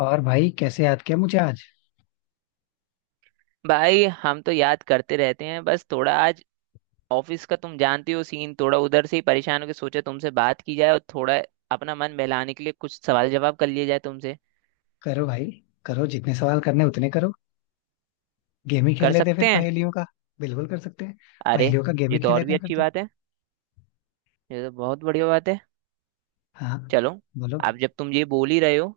और भाई कैसे याद किया मुझे आज। भाई हम तो याद करते रहते हैं। बस थोड़ा आज ऑफिस का तुम जानते हो सीन, थोड़ा उधर से ही परेशान होकर सोचा तुमसे बात की जाए, और थोड़ा अपना मन बहलाने के लिए कुछ सवाल जवाब कर लिए जाए तुमसे। करो भाई। करो जितने सवाल करने उतने करो। गेम ही खेल कर लेते हैं सकते फिर हैं। पहेलियों का। बिल्कुल कर सकते हैं। अरे, पहेलियों का गेम ये ही तो खेल और लेते भी हैं फिर अच्छी तो। बात है। ये तो बहुत बढ़िया बात है। हाँ। चलो। बोलो। अब जब तुम ये बोल ही रहे हो,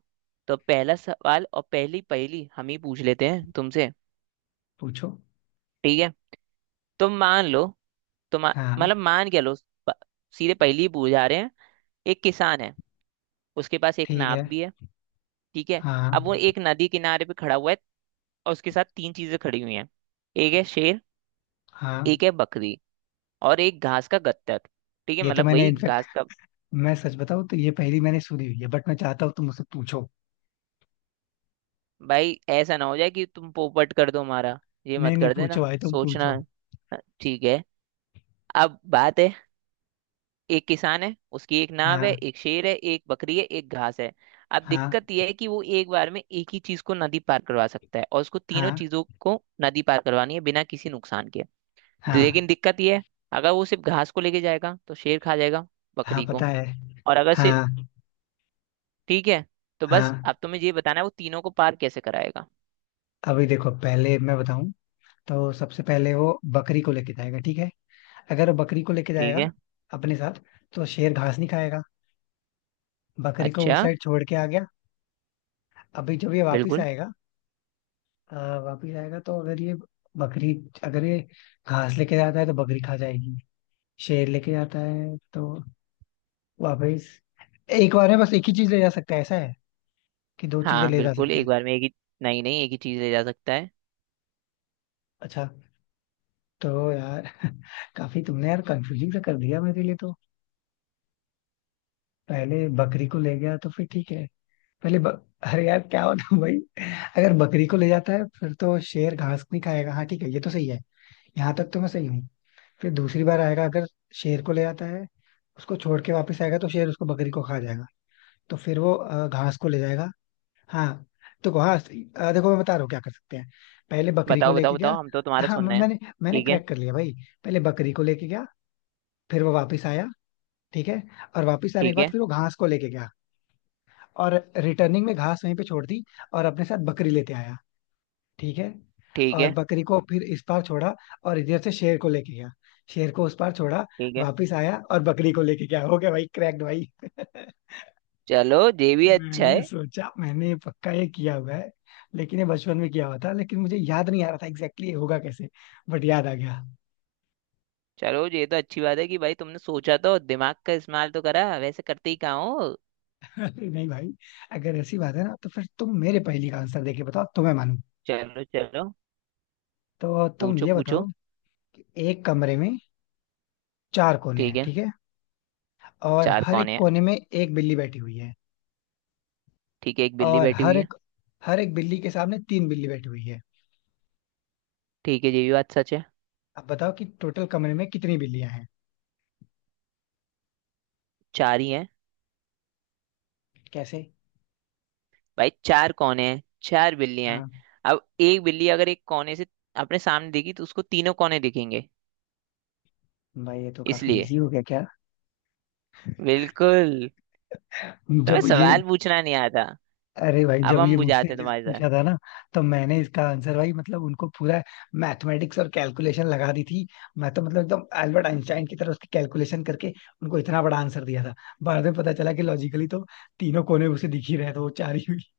तो पहला सवाल और पहली पहेली हम ही पूछ लेते हैं तुमसे। पूछो। ठीक है। तुम मान लो। तुम हाँ, मतलब मान क्या लो। प- सीधे पहली ही पूछ जा रहे हैं। एक किसान है, उसके पास एक ठीक नाव है। भी है। ठीक है। अब वो हाँ एक नदी किनारे पे खड़ा हुआ है, और उसके साथ तीन चीजें खड़ी हुई हैं। एक है शेर, हाँ एक है बकरी, और एक घास का गट्ठर। ठीक है, ये तो मतलब मैंने वही इनफेक्ट, घास का। मैं सच बताऊं तो ये पहेली मैंने सुनी हुई है, बट मैं चाहता हूँ तुम मुझसे पूछो। भाई ऐसा ना हो जाए कि तुम पोपट कर दो हमारा। ये नहीं मत नहीं, कर पूछो देना, भाई, तुम सोचना। पूछो। ठीक है। अब बात है, एक किसान है, उसकी एक नाव है, हाँ एक शेर है, एक बकरी है, एक घास है। अब हाँ दिक्कत यह है कि वो एक बार में एक ही चीज को नदी पार करवा सकता है, और उसको तीनों हाँ। चीजों को नदी पार करवानी है बिना किसी नुकसान के। हाँ लेकिन दिक्कत ये है, अगर वो सिर्फ घास को लेके जाएगा तो शेर खा जाएगा हाँ, बकरी को। पता है। और अगर सिर्फ, हाँ ठीक है, तो बस हाँ अब तुम्हें ये बताना है वो तीनों को पार कैसे कराएगा। अभी देखो, पहले मैं बताऊं। तो सबसे पहले वो बकरी को लेके जाएगा, ठीक है। अगर वो बकरी को लेके ठीक जाएगा है। अपने साथ, तो शेर घास नहीं खाएगा। बकरी को अच्छा। उस साइड छोड़ के आ गया। अभी जब ये वापिस बिल्कुल। आएगा। अ, वापिस आएगा तो अगर ये बकरी, अगर ये घास लेके जाता है तो बकरी खा जाएगी। शेर लेके जाता है तो वापिस। एक बार में बस एक ही चीज ले जा सकता है, ऐसा है? कि दो चीजें हाँ ले जा बिल्कुल, सकता है? एक बार में एक ही। नहीं नहीं, एक ही चीज ले जा सकता है। अच्छा। तो यार काफी तुमने यार कंफ्यूजिंग सा कर दिया मेरे लिए तो। पहले बकरी को ले गया तो फिर ठीक है। अरे यार क्या होता भाई? अगर बकरी को ले जाता है फिर तो शेर घास नहीं खाएगा, हाँ ठीक है, ये तो सही है। यहाँ तक तो मैं सही हूँ। फिर दूसरी बार आएगा, अगर शेर को ले जाता है, उसको छोड़ के वापस आएगा तो शेर उसको बकरी को खा जाएगा। तो फिर वो घास को ले जाएगा। हाँ। तो हाँ, देखो मैं बता रहा हूँ क्या कर सकते हैं। पहले बकरी को बताओ बताओ लेके गया। बताओ, हम तो तुम्हारा हाँ, सुन म- रहे हैं। मैंने मैंने ठीक है। क्रैक कर लिया भाई। पहले बकरी को लेके गया। फिर वो वापस आया, ठीक है। और वापस आने के ठीक बाद है। फिर वो घास को लेके गया। और रिटर्निंग में घास वहीं पे छोड़ दी, और अपने साथ बकरी लेते आया, ठीक है। ठीक और है। बकरी को फिर इस पार छोड़ा, और इधर से शेर को लेके गया। शेर को उस पार छोड़ा। ठीक है। वापिस आया और बकरी को लेके गया। हो गया भाई, क्रैक्ड भाई। चलो, ये भी अच्छा मैंने है। सोचा, मैंने पक्का ये किया हुआ है। लेकिन ये बचपन में किया हुआ था, लेकिन मुझे याद नहीं आ रहा था एग्जैक्टली ये होगा कैसे, बट याद आ गया। चलो, ये तो अच्छी बात है कि भाई तुमने सोचा, तो दिमाग का इस्तेमाल तो करा, वैसे करते ही कहाँ हो। अरे नहीं भाई। अगर ऐसी बात है ना, तो फिर तुम मेरे पहेली का आंसर देके बताओ, तो मैं मानू। चलो चलो। तो तुम पूछो ये पूछो। बताओ कि एक कमरे में चार कोने ठीक हैं, है। ठीक है। और चार हर कौन एक है। कोने में एक बिल्ली बैठी हुई है। ठीक है, एक बिल्ली और बैठी हुई हर है। एक हर एक बिल्ली के सामने तीन बिल्ली बैठी हुई है। ठीक है, ये भी बात सच है। अब बताओ कि टोटल कमरे में कितनी बिल्लियां हैं। चार ही हैं। कैसे? भाई चार कोने हैं, चार बिल्लियां हैं। हाँ, अब एक बिल्ली अगर एक कोने से अपने सामने दिखी, तो उसको तीनों कोने दिखेंगे। भाई ये तो काफी इसलिए। इजी हो गया क्या। बिल्कुल। तुम्हें जब ये सवाल पूछना नहीं आता। अरे भाई, अब जब ये हम मुझसे बुझाते हैं जब तुम्हारे साथ। पूछा था ना, तो मैंने इसका आंसर, भाई मतलब उनको पूरा मैथमेटिक्स और कैलकुलेशन लगा दी थी। मैं तो मतलब एकदम अल्बर्ट आइंस्टाइन की तरह उसकी कैलकुलेशन करके उनको इतना बड़ा आंसर दिया था। बाद में पता चला कि लॉजिकली तो तीनों कोने उसे दिख ही रहे थे, वो चार ही हुई।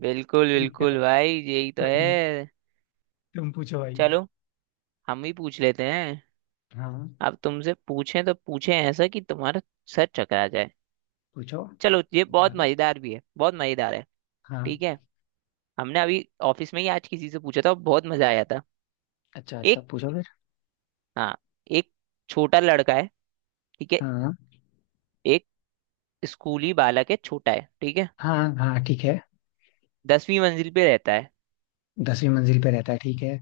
बिल्कुल ठीक है, बिल्कुल भाई, यही तो कोई नहीं, है। तुम पूछो भाई। चलो, हम ही पूछ लेते हैं। हाँ। अब तुमसे पूछें तो पूछें ऐसा कि तुम्हारा सर चकरा जाए। पूछो। चलो, ये बहुत मजेदार भी है, बहुत मजेदार है। हाँ। ठीक है। हमने अभी ऑफिस में ही आज किसी से पूछा था, बहुत मजा आया था। अच्छा अच्छा, एक। पूछो फिर। हाँ। एक छोटा लड़का है। ठीक है। हाँ एक स्कूली बालक है, छोटा है। ठीक है। हाँ हाँ ठीक है। 10वीं मंजिल पे रहता है। 10वीं मंजिल पे रहता है, ठीक है।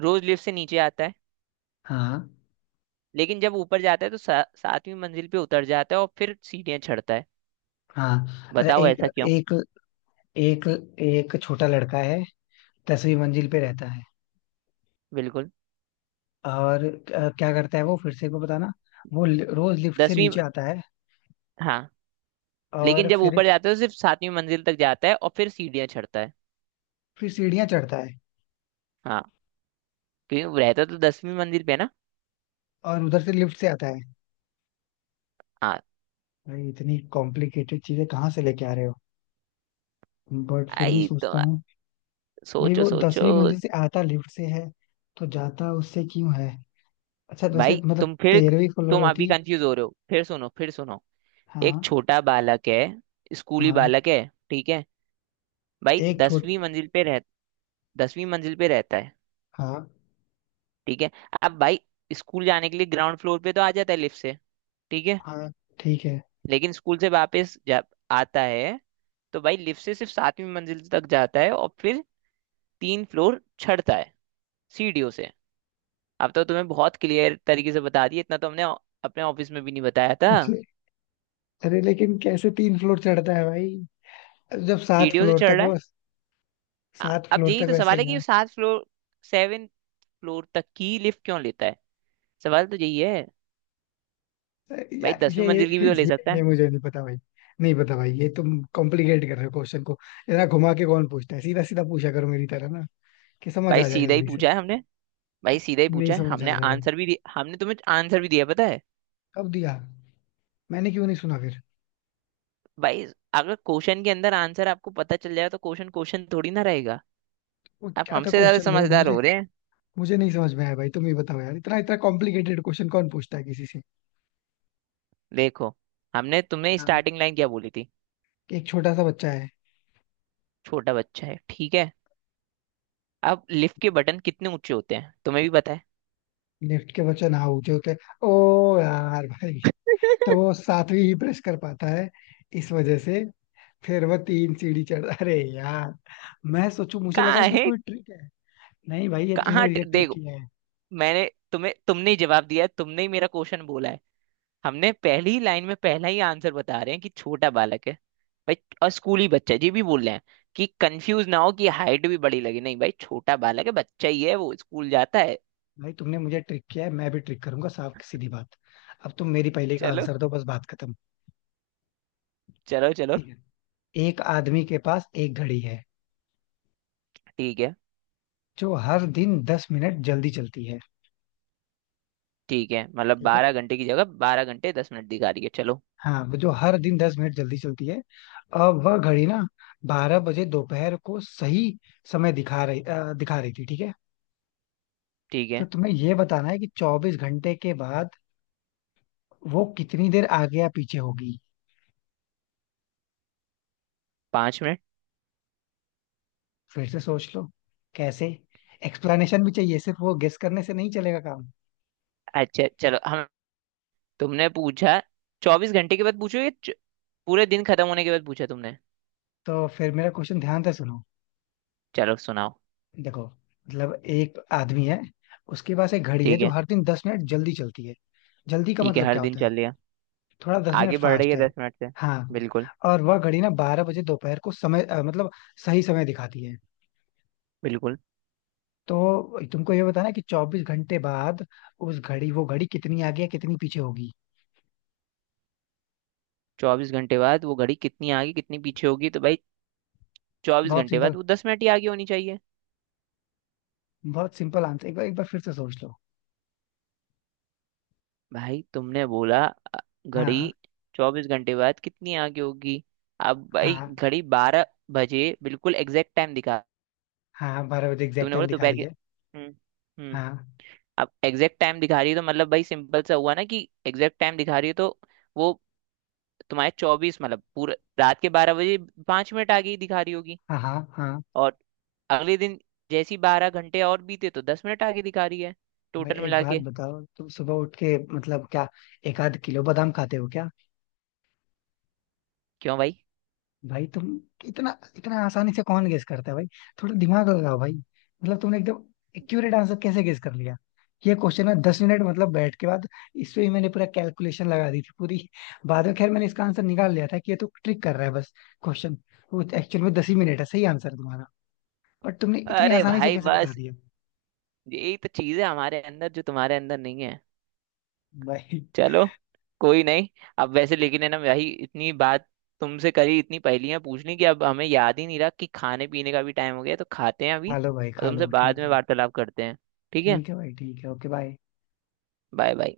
रोज लिफ्ट से नीचे आता है। हाँ लेकिन जब ऊपर जाता है तो 7वीं मंजिल पे उतर जाता है और फिर सीढ़ियां चढ़ता है। हाँ अच्छा, बताओ एक ऐसा क्यों। एक एक एक छोटा लड़का है, 10वीं मंजिल पे रहता है। बिल्कुल। और क्या करता है वो? फिर से एक बार बताना। रोज लिफ्ट से दसवीं। नीचे आता है। हाँ। लेकिन और जब ऊपर जाता है तो सिर्फ 7वीं मंजिल तक जाता है और फिर सीढ़ियां चढ़ता है। फिर सीढ़ियाँ चढ़ता है हाँ। क्योंकि वो रहता तो 10वीं मंजिल पे है ना। और उधर से लिफ्ट से आता है। हाँ। भाई इतनी कॉम्प्लिकेटेड चीजें कहाँ से लेके आ रहे हो? बट फिर भी आई तो। सोचता हूँ। भाई सोचो वो सोचो। 10वीं मंजिल से आता लिफ्ट से है, तो जाता उससे क्यों है? अच्छा तो ऐसे भाई मतलब तुम फिर, 13वीं फ्लोर तुम अभी होती। कंफ्यूज हो रहे हो, फिर सुनो फिर सुनो। एक हाँ। छोटा बालक है, स्कूली हाँ बालक है। ठीक है। भाई एक छोट 10वीं मंजिल पे रह, 10वीं मंजिल पे रहता है। हाँ, ठीक है। अब भाई, स्कूल जाने के लिए ग्राउंड फ्लोर पे तो आ जाता है लिफ्ट से। ठीक है। हाँ ठीक है। लेकिन स्कूल से वापस जब आता है, तो भाई लिफ्ट से सिर्फ 7वीं मंजिल तक जाता है, और फिर 3 फ्लोर चढ़ता है सीढ़ियों से। अब तो तुम्हें बहुत क्लियर तरीके से बता दिया, इतना तो हमने अपने ऑफिस में भी नहीं बताया था। अरे, अरे लेकिन कैसे तीन फ्लोर चढ़ता है भाई, जब सात सीढ़ियों से फ्लोर तक चढ़ रहा हो? है। सात अब फ्लोर यही तक तो वैसे सवाल है कि गया। वो 7 फ्लोर, 7 फ्लोर तक की लिफ्ट क्यों लेता है। सवाल तो यही है। अरे भाई यार, दसवीं मंजिल की भी ये तो ले सकता ये है। मुझे नहीं पता भाई। नहीं पता भाई, ये तुम कॉम्प्लिकेट कर रहे हो क्वेश्चन को। इतना घुमा के कौन पूछता है? सीधा सीधा पूछा करो मेरी तरह ना, कि समझ भाई आ जाए सीधा ही जल्दी से। पूछा है हमने। भाई सीधा ही नहीं पूछा है समझ हमने, आ रहा भाई, आंसर भी दिया, हमने तुम्हें आंसर भी दिया पता है। कब दिया? मैंने क्यों नहीं सुना फिर? भाई, अगर क्वेश्चन के अंदर आंसर आपको पता चल जाए, तो क्वेश्चन क्वेश्चन थोड़ी ना रहेगा। वो आप क्या था हमसे ज्यादा क्वेश्चन भाई समझदार मुझे? हो रहे हैं। मुझे नहीं समझ में आया भाई, तुम ही बताओ यार, इतना इतना कॉम्प्लिकेटेड क्वेश्चन कौन पूछता है किसी से। देखो, हमने तुमने हाँ, स्टार्टिंग लाइन क्या बोली थी। कि एक छोटा सा बच्चा है। छोटा बच्चा है, ठीक है, अब लिफ्ट के बटन कितने ऊंचे होते हैं तुम्हें भी पता है। लिफ्ट के बच्चा ना ऊंचे होते। ओ, यार भाई, तो वो सातवीं ही प्रेस कर पाता है इस वजह से, फिर वह तीन सीढ़ी चढ़, अरे यार। मैं सोचू मुझे लगा कहाँ इसमें है। कोई ट्रिक है। नहीं भाई, ये कहाँ तुमने ये ट्रिक देखो, किया है। मैंने तुम्हें, तुमने ही जवाब दिया है, तुमने ही मेरा क्वेश्चन बोला है। हमने पहली लाइन में पहला ही आंसर बता रहे हैं कि छोटा बालक है भाई, और स्कूली बच्चा है, ये भी बोल रहे हैं, कि कंफ्यूज ना हो कि हाइट भी बड़ी लगे, नहीं भाई छोटा बालक है, बच्चा ही है, वो स्कूल जाता है। भाई तुमने मुझे ट्रिक किया है, मैं भी ट्रिक करूंगा, साफ सीधी बात। अब तुम मेरी पहले का चलो। आंसर दो, बस बात खत्म। चलो चलो। ठीक है, एक आदमी के पास एक घड़ी है ठीक है। जो हर दिन 10 मिनट जल्दी चलती है। ठीक है, मतलब ठीक है। 12 घंटे की जगह 12 घंटे 10 मिनट दिखा रही है। चलो हाँ, वो जो हर दिन दस मिनट जल्दी चलती है। अब वह घड़ी ना 12 बजे दोपहर को सही समय दिखा रही थी, ठीक है। ठीक तो है। तुम्हें ये बताना है कि 24 घंटे के बाद वो कितनी देर आगे या पीछे होगी। 5 मिनट। फिर से सोच लो। कैसे? एक्सप्लेनेशन भी चाहिए, सिर्फ वो गेस करने से नहीं चलेगा काम। अच्छा चलो हम, तुमने पूछा, 24 घंटे के बाद पूछो या पूरे दिन खत्म होने के बाद पूछा तुमने। तो फिर मेरा क्वेश्चन ध्यान से सुनो। चलो सुनाओ। देखो मतलब एक आदमी है, उसके पास एक घड़ी है ठीक जो है। हर दिन दस मिनट जल्दी चलती है। जल्दी का ठीक है, मतलब हर क्या दिन होता है? चल लिया। थोड़ा 10 मिनट आगे बढ़ रही फास्ट है है। 10 मिनट से। हाँ। बिल्कुल। और वह घड़ी ना बारह बजे दोपहर को समय मतलब सही समय दिखाती है। बिल्कुल। तो तुमको ये बताना है कि चौबीस घंटे बाद उस घड़ी वो घड़ी कितनी आगे या कितनी पीछे होगी। 24 घंटे बाद वो घड़ी कितनी आगे कितनी पीछे होगी, तो भाई चौबीस बहुत घंटे सिंपल। बाद वो 10 मिनट ही आगे होनी चाहिए। बहुत सिंपल आंसर। एक बार फिर से सोच लो। भाई तुमने बोला, घड़ी हाँ 24 घंटे बाद कितनी आगे होगी। अब भाई हाँ घड़ी 12 बजे बिल्कुल एग्जैक्ट टाइम दिखा। हाँ बारह बजे एग्जैक्ट तुमने टाइम बोला दिखा दोपहर रही के। है। हम्म हम्म हाँ अब एग्जैक्ट टाइम दिखा रही है, तो मतलब भाई सिंपल सा हुआ ना, कि एग्जैक्ट टाइम दिखा रही है तो वो तुम्हारे चौबीस मतलब पूरा रात के 12 बजे 5 मिनट आगे ही दिखा रही होगी। हाँ हाँ हाँ और अगले दिन जैसी 12 घंटे और बीते, तो 10 मिनट आगे दिखा रही है, मैं टोटल एक मिला बात के। बताओ, तुम सुबह उठ के मतलब क्या एक आध किलो बादाम खाते हो क्या? क्यों भाई। भाई तुम, इतना इतना आसानी से कौन गेस करता है भाई? थोड़ा दिमाग लगाओ भाई। मतलब तुमने एकदम एक्यूरेट आंसर कैसे गेस कर लिया? ये क्वेश्चन है 10 मिनट मतलब बैठ के बाद इस पे ही मैंने पूरा कैलकुलेशन लगा दी थी पूरी। बाद में खैर मैंने इसका आंसर निकाल लिया था कि ये तो ट्रिक कर रहा है बस। क्वेश्चन वो एक्चुअल में दस ही मिनट है सही आंसर तुम्हारा, बट तुमने इतनी अरे आसानी से भाई कैसे बता बस, दिया? यही तो चीज है हमारे अंदर जो तुम्हारे अंदर नहीं है। भाई चलो, कोई नहीं। अब वैसे लेकिन है ना भाई, इतनी बात तुमसे करी, इतनी पहेलियां पूछ ली कि अब हमें याद ही नहीं रहा कि खाने पीने का भी टाइम हो गया, तो खाते हैं अभी, खा लो, भाई और खा तुमसे लो, ठीक बाद में है। वार्तालाप करते हैं। ठीक है। ठीक है भाई, ठीक है, ओके बाय। Bye bye.